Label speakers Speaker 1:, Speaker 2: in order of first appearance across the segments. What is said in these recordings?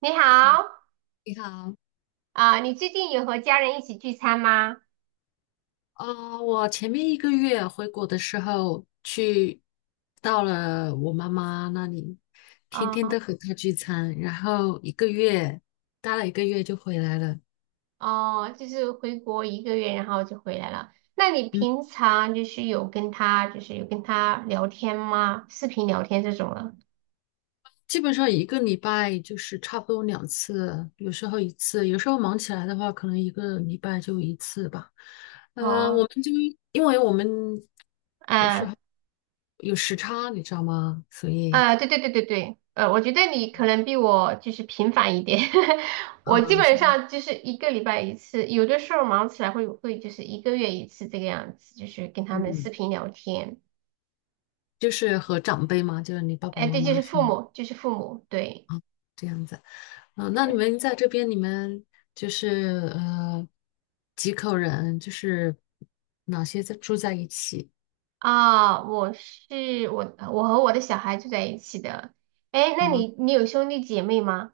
Speaker 1: 你
Speaker 2: 好，
Speaker 1: 好，
Speaker 2: 你好，
Speaker 1: 啊、你最近有和家人一起聚餐吗？
Speaker 2: 我前面一个月回国的时候去到了我妈妈那里，天天
Speaker 1: 哦、
Speaker 2: 都和她聚餐，然后一个月待了一个月就回来了。
Speaker 1: 哦，就是回国一个月，然后就回来了。那你
Speaker 2: 嗯，
Speaker 1: 平常就是有跟他聊天吗？视频聊天这种了？
Speaker 2: 基本上一个礼拜就是差不多两次，有时候一次，有时候忙起来的话，可能一个礼拜就一次吧。我
Speaker 1: 哦，
Speaker 2: 们就因为我们有时
Speaker 1: 嗯，
Speaker 2: 候有时差，你知道吗？所以，
Speaker 1: 对对对对对，我觉得你可能比我就是频繁一点，我基
Speaker 2: 啊，
Speaker 1: 本
Speaker 2: 是
Speaker 1: 上就是一个礼拜一次，有的时候忙起来会就是一个月一次这个样子，就是跟他们视
Speaker 2: 嗯。
Speaker 1: 频聊天。
Speaker 2: 就是和长辈嘛，就是你爸爸
Speaker 1: 哎，
Speaker 2: 妈
Speaker 1: 对，就
Speaker 2: 妈
Speaker 1: 是
Speaker 2: 是
Speaker 1: 父
Speaker 2: 吗？
Speaker 1: 母，就是父母，对。
Speaker 2: 这样子。嗯，那你们在这边，你们就是呃几口人，就是哪些在住在一起
Speaker 1: 啊，我和我的小孩住在一起的。哎，那
Speaker 2: 啊？
Speaker 1: 你有兄弟姐妹吗？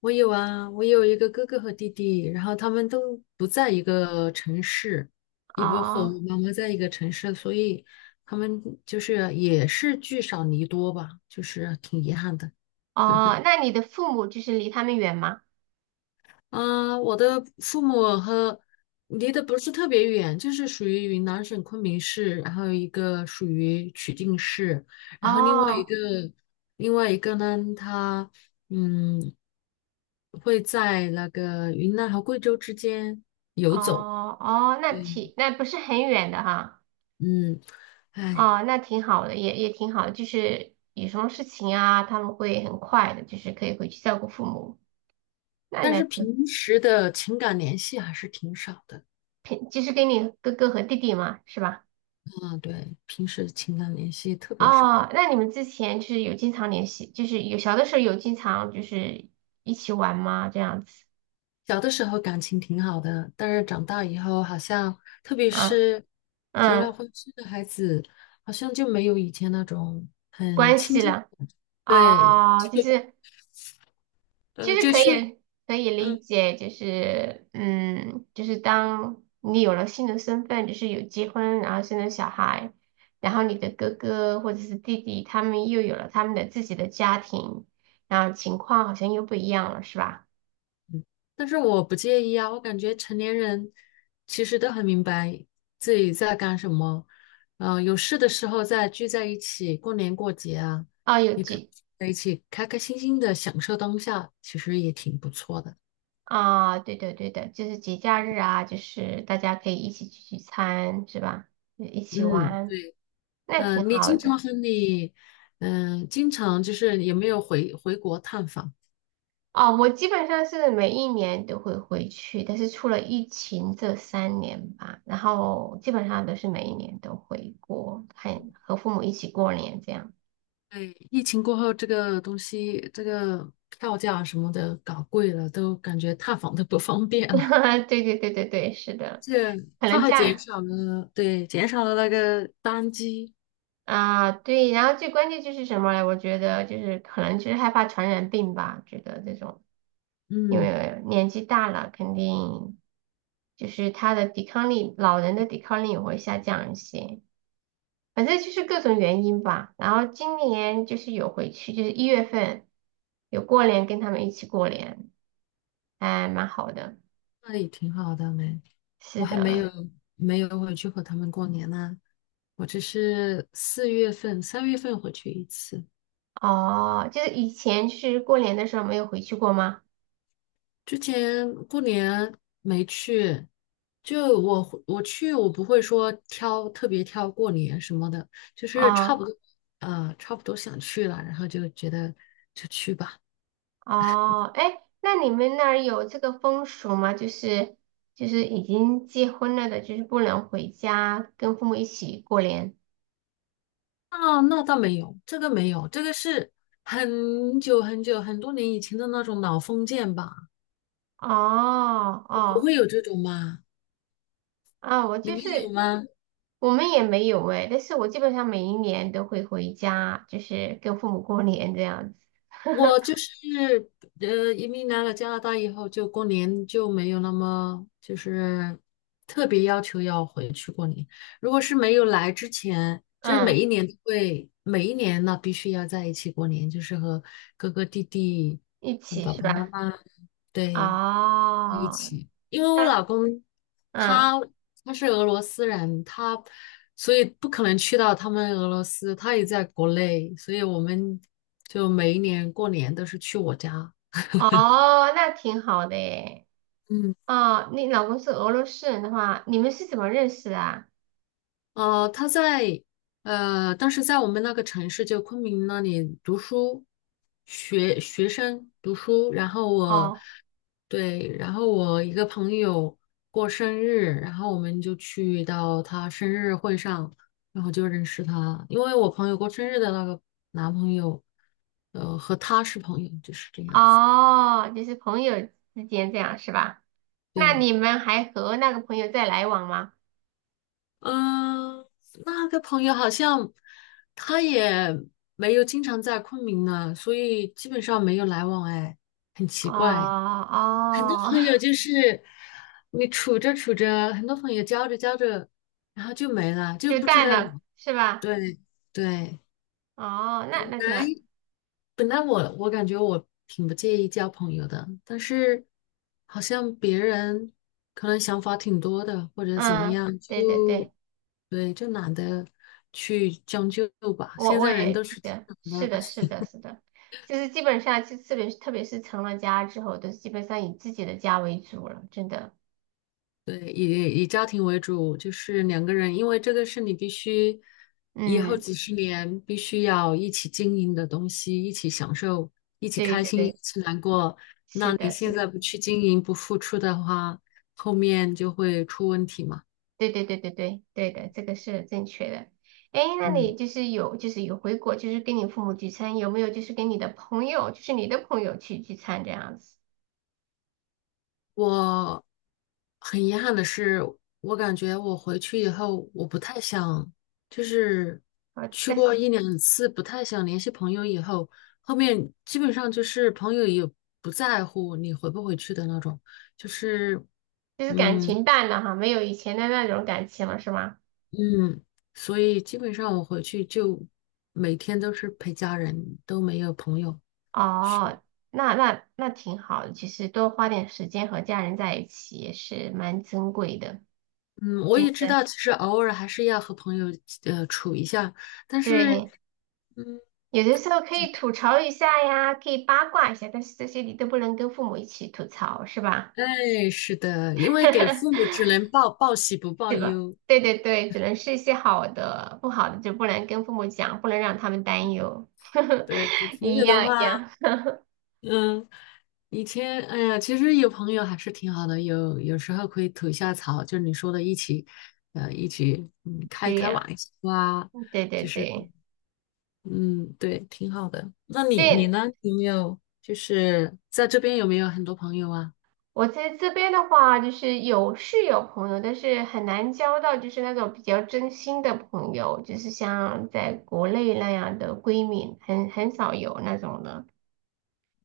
Speaker 2: 我有啊，我有一个哥哥和弟弟，然后他们都不在一个城市，也不和
Speaker 1: 哦
Speaker 2: 妈妈在一个城市，所以他们就是也是聚少离多吧，就是挺遗憾的。
Speaker 1: 哦，那你的父母就是离他们远吗？
Speaker 2: 啊，我的父母和离得不是特别远，就是属于云南省昆明市，然后一个属于曲靖市，然后
Speaker 1: 哦
Speaker 2: 另外一个呢，他嗯会在那个云南和贵州之间游走。
Speaker 1: 哦哦，那
Speaker 2: 对，
Speaker 1: 挺那不是很远的哈。
Speaker 2: 嗯，哎，
Speaker 1: 哦，那挺好的，也挺好的就是有什么事情啊，他们会很快的，就是可以回去照顾父母。那
Speaker 2: 但
Speaker 1: 那
Speaker 2: 是平时的情感联系还是挺少的。
Speaker 1: 平就是给你哥哥和弟弟嘛，是吧？
Speaker 2: 嗯，对，平时情感联系特别少。
Speaker 1: 哦，那你们之前就是有经常联系，就是有小的时候有经常就是一起玩吗？这样子
Speaker 2: 小的时候感情挺好的，但是长大以后好像，特别
Speaker 1: 啊，
Speaker 2: 是结了
Speaker 1: 嗯，
Speaker 2: 婚生了孩子，好像就没有以前那种很
Speaker 1: 关
Speaker 2: 亲
Speaker 1: 系
Speaker 2: 近。
Speaker 1: 了，
Speaker 2: 对，
Speaker 1: 哦，就是其
Speaker 2: 呃，
Speaker 1: 实
Speaker 2: 就
Speaker 1: 可
Speaker 2: 去，
Speaker 1: 以可以理
Speaker 2: 嗯，
Speaker 1: 解，就是嗯，就是当你有了新的身份，就是有结婚，然后生了小孩，然后你的哥哥或者是弟弟，他们又有了他们的自己的家庭，然后情况好像又不一样了，是吧？
Speaker 2: 但是我不介意啊，我感觉成年人其实都很明白自己在干什么，嗯，有事的时候再聚在一起，过年过节啊，
Speaker 1: 哦，有
Speaker 2: 也可以
Speaker 1: 几
Speaker 2: 在一起开开心心的享受当下，其实也挺不错的。
Speaker 1: 啊，对的对的，就是节假日啊，就是大家可以一起聚聚餐，是吧？一起
Speaker 2: 嗯，
Speaker 1: 玩，
Speaker 2: 对。
Speaker 1: 那挺
Speaker 2: 嗯，你
Speaker 1: 好
Speaker 2: 经
Speaker 1: 的。
Speaker 2: 常和你，嗯，经常就是有没有回国探访？
Speaker 1: 哦，我基本上是每一年都会回去，但是出了疫情这三年吧，然后基本上都是每一年都回国，看和父母一起过年这样。
Speaker 2: 对，疫情过后，这个东西，这个票价什么的搞贵了，都感觉探访都不方便了。
Speaker 1: 对对对对对，是的，
Speaker 2: 这
Speaker 1: 可
Speaker 2: 他
Speaker 1: 能这
Speaker 2: 还减
Speaker 1: 样
Speaker 2: 少了，对，减少了那个单机，
Speaker 1: 啊，对，然后最关键就是什么呢？我觉得就是可能就是害怕传染病吧，觉得这种。因
Speaker 2: 嗯，
Speaker 1: 为年纪大了，肯定就是他的抵抗力，老人的抵抗力也会下降一些。反正就是各种原因吧。然后今年就是有回去，就是一月份有过年，跟他们一起过年，还蛮好的。
Speaker 2: 那也挺好的没。
Speaker 1: 是
Speaker 2: 我还没有
Speaker 1: 的，
Speaker 2: 没有回去和他们过年呢，我只是四月份、三月份回去一次。
Speaker 1: 哦，就是以前就是过年的时候没有回去过吗？
Speaker 2: 之前过年没去，就我会我去，我不会说挑特别挑过年什么的，就是差
Speaker 1: 哦
Speaker 2: 不多，差不多想去了，然后就觉得就去吧。
Speaker 1: 哦，哎，那你们那儿有这个风俗吗？就是就是已经结婚了的，就是不能回家跟父母一起过年。
Speaker 2: 啊，那倒没有，这个没有，这个是很久很久很多年以前的那种老封建吧，
Speaker 1: 哦
Speaker 2: 你不
Speaker 1: 哦
Speaker 2: 会有这种吗？
Speaker 1: 啊，我
Speaker 2: 你
Speaker 1: 就
Speaker 2: 们有
Speaker 1: 是
Speaker 2: 吗？
Speaker 1: 我们也没有哎，但是我基本上每一年都会回家，就是跟父母过年这样子，
Speaker 2: 我就是移民来了加拿大以后，就过年就没有那么就是特别要求要回去过年。如果是没有来之前，就是每
Speaker 1: 嗯，
Speaker 2: 一年都会，每一年呢必须要在一起过年，就是和哥哥弟弟、
Speaker 1: 一
Speaker 2: 嗯
Speaker 1: 起
Speaker 2: 爸
Speaker 1: 是
Speaker 2: 爸妈
Speaker 1: 吧？
Speaker 2: 妈，对。一
Speaker 1: 哦，
Speaker 2: 起，因为我
Speaker 1: 那
Speaker 2: 老公
Speaker 1: 嗯
Speaker 2: 他他是俄罗斯人，他所以不可能去到他们俄罗斯，他也在国内，所以我们就每一年过年都是去我家。
Speaker 1: 哦，那挺好的诶。
Speaker 2: 嗯。
Speaker 1: 哦，你老公是俄罗斯人的话，你们是怎么认识的啊？
Speaker 2: 呃，他在当时在我们那个城市，就昆明那里读书，学生读书。然后我，
Speaker 1: 哦
Speaker 2: 对，然后我一个朋友过生日，然后我们就去到他生日会上，然后就认识他。因为我朋友过生日的那个男朋友，和他是朋友，就是这样子。
Speaker 1: 哦，就是朋友之间这样是吧？那
Speaker 2: 对，
Speaker 1: 你们还和那个朋友在来往吗？
Speaker 2: 嗯，那个朋友好像他也没有经常在昆明呢，所以基本上没有来往，哎，很奇
Speaker 1: 哦
Speaker 2: 怪。很多
Speaker 1: 哦，
Speaker 2: 朋友 就是你处着处着，很多朋友交着交着，然后就没了，就
Speaker 1: 就
Speaker 2: 不知
Speaker 1: 淡
Speaker 2: 道
Speaker 1: 了，
Speaker 2: 哪
Speaker 1: 是吧？
Speaker 2: 对对
Speaker 1: 哦，
Speaker 2: 本
Speaker 1: 那那挺
Speaker 2: 来
Speaker 1: 好。
Speaker 2: 本来我感觉我挺不介意交朋友的，但是好像别人可能想法挺多的，或者怎么
Speaker 1: 嗯，
Speaker 2: 样，就
Speaker 1: 对对对，
Speaker 2: 对，就懒得去将就吧。
Speaker 1: 我
Speaker 2: 现
Speaker 1: 我
Speaker 2: 在人
Speaker 1: 也
Speaker 2: 都
Speaker 1: 记
Speaker 2: 是挺
Speaker 1: 得，是
Speaker 2: 懒的，
Speaker 1: 的，是的，是的，就是基本上，就特别是成了家之后，都是基本上以自己的家为主了，真的。
Speaker 2: 对，以家庭为主，就是两个人，因为这个是你必须以后
Speaker 1: 嗯，
Speaker 2: 几十年必须要一起经营的东西，一起享受，一起
Speaker 1: 对
Speaker 2: 开
Speaker 1: 对
Speaker 2: 心，一
Speaker 1: 对，
Speaker 2: 起难过。
Speaker 1: 是
Speaker 2: 那你
Speaker 1: 的，是
Speaker 2: 现
Speaker 1: 的
Speaker 2: 在不去经营，不付出的话，后面就会出问题嘛。
Speaker 1: 对对对对对对的，这个是正确的。哎，那
Speaker 2: 嗯。
Speaker 1: 你就是有回国，就是跟你父母聚餐，有没有就是跟你的朋友，就是你的朋友去聚餐这样子？
Speaker 2: 我很遗憾的是，我感觉我回去以后，我不太想，就是
Speaker 1: 啊，
Speaker 2: 去
Speaker 1: 但
Speaker 2: 过
Speaker 1: 是
Speaker 2: 一两次，不太想联系朋友以后，后面基本上就是朋友也不在乎你回不回去的那种，就是，
Speaker 1: 就是感
Speaker 2: 嗯
Speaker 1: 情淡了哈，没有以前的那种感情了，是吗？
Speaker 2: 嗯，所以基本上我回去就每天都是陪家人，都没有朋友去。
Speaker 1: 哦，那那那挺好的，其实多花点时间和家人在一起也是蛮珍贵的，
Speaker 2: 嗯，我
Speaker 1: 真
Speaker 2: 也知
Speaker 1: 的。
Speaker 2: 道，其实偶尔还是要和朋友处一下，但是。
Speaker 1: 对，
Speaker 2: 嗯。
Speaker 1: 有的时候可以吐槽一下呀，可以八卦一下，但是这些你都不能跟父母一起吐槽，是吧？
Speaker 2: 哎，是的，因为给父母只 能报报喜不报忧，
Speaker 1: 对对对，只能是一些好的，不好的就不能跟父母讲，不能让他们担忧。
Speaker 2: 对，给 朋
Speaker 1: 一
Speaker 2: 友的
Speaker 1: 样一
Speaker 2: 话，
Speaker 1: 样，
Speaker 2: 嗯，以前，哎呀，其实有朋友还是挺好的，有时候可以吐一下槽，就是你说的，一起，嗯，开
Speaker 1: 对
Speaker 2: 开玩
Speaker 1: 呀，
Speaker 2: 笑啊，
Speaker 1: 对对
Speaker 2: 就是，
Speaker 1: 对
Speaker 2: 嗯，对，挺好的。那你你
Speaker 1: 对，
Speaker 2: 呢？有没有就是在这边有没有很多朋友啊？
Speaker 1: 我在这边的话，就是有朋友，但是很难交到就是那种比较真心的朋友，就是像在国内那样的闺蜜，很少有那种的。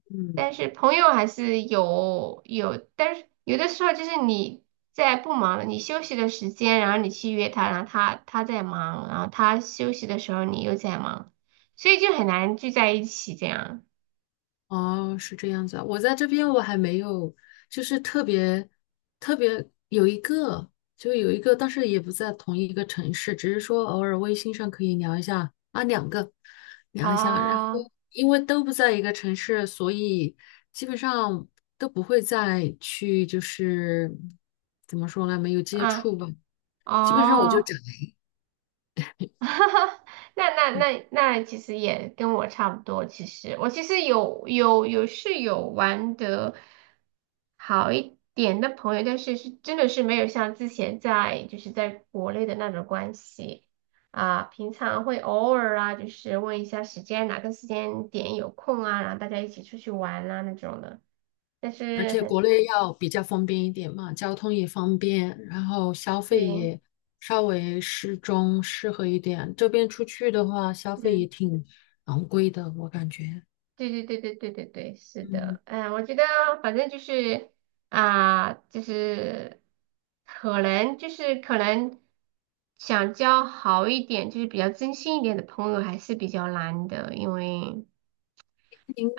Speaker 2: 嗯。
Speaker 1: 但是朋友还是有，但是有的时候就是你在不忙，你休息的时间，然后你去约他，然后他在忙，然后他休息的时候你又在忙，所以就很难聚在一起这样。
Speaker 2: 哦，是这样子啊。我在这边我还没有，就是特别特别有一个，有一个，但是也不在同一个城市，只是说偶尔微信上可以聊一下啊，两个聊一下。然后
Speaker 1: 哦，
Speaker 2: 因为都不在一个城市，所以基本上都不会再去，就是怎么说呢，没有接
Speaker 1: 啊，
Speaker 2: 触吧。基本上我就
Speaker 1: 哦。
Speaker 2: 只
Speaker 1: 哈哈，那那那那其实也跟我差不多。其实我其实有玩的好一点的朋友，但是真的是没有像之前在就是在国内的那种关系啊。平常会偶尔啊，就是问一下时间，哪个时间点有空啊，然后大家一起出去玩啊那种的。但是很
Speaker 2: 国内要比较方便一点嘛，交通也方便，然后消费
Speaker 1: 对，
Speaker 2: 也稍微适中，适合一点。这边出去的话，消费也
Speaker 1: 嗯。
Speaker 2: 挺昂贵的，我感觉。
Speaker 1: 对对对对对对对，是
Speaker 2: 嗯，
Speaker 1: 的，嗯，我觉得反正就是啊、就是可能想交好一点，就是比较真心一点的朋友还是比较难的，因为
Speaker 2: 您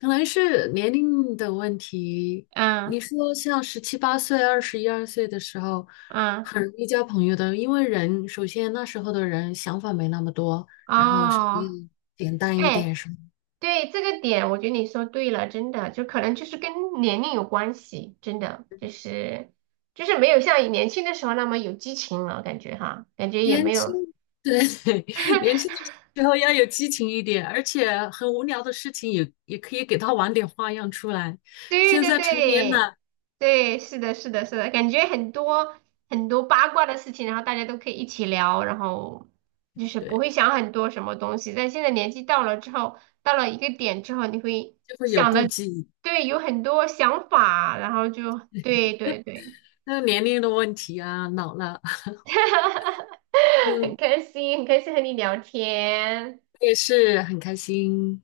Speaker 2: 可能是年龄的问题。
Speaker 1: 嗯
Speaker 2: 你说像17、8岁、21、2岁的时候，
Speaker 1: 嗯
Speaker 2: 很容易交朋友的，因为人首先那时候的人想法没那么多，然后稍
Speaker 1: 哦，
Speaker 2: 微简单一
Speaker 1: 哎，
Speaker 2: 点什么。
Speaker 1: 对这个点，我觉得你说对了，真的，就可能就是跟年龄有关系，真的就是就是没有像年轻的时候那么有激情了，感觉哈，感觉也
Speaker 2: 年
Speaker 1: 没
Speaker 2: 轻，
Speaker 1: 有。
Speaker 2: 对，年轻的时候要有激情一点，而且很无聊的事情也也可以给他玩点花样出来。
Speaker 1: 对
Speaker 2: 现
Speaker 1: 对
Speaker 2: 在成年
Speaker 1: 对
Speaker 2: 了，
Speaker 1: 对，是的，是的，是的，感觉很多八卦的事情，然后大家都可以一起聊，然后就是不
Speaker 2: 对，
Speaker 1: 会想很多什么东西。但现在年纪到了之后，到了一个点之后，你会
Speaker 2: 就会有
Speaker 1: 想
Speaker 2: 顾
Speaker 1: 的，
Speaker 2: 忌，
Speaker 1: 对，有很多想法，然后就对对对，
Speaker 2: 那年龄的问题啊，老了，
Speaker 1: 很
Speaker 2: 嗯，
Speaker 1: 开心，很开心和你聊天。
Speaker 2: 我也是很开心。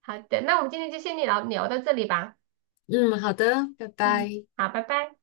Speaker 1: 好的，那我们今天就先聊聊到这里吧。
Speaker 2: 嗯，好的，拜
Speaker 1: 嗯，
Speaker 2: 拜。
Speaker 1: 好，拜拜。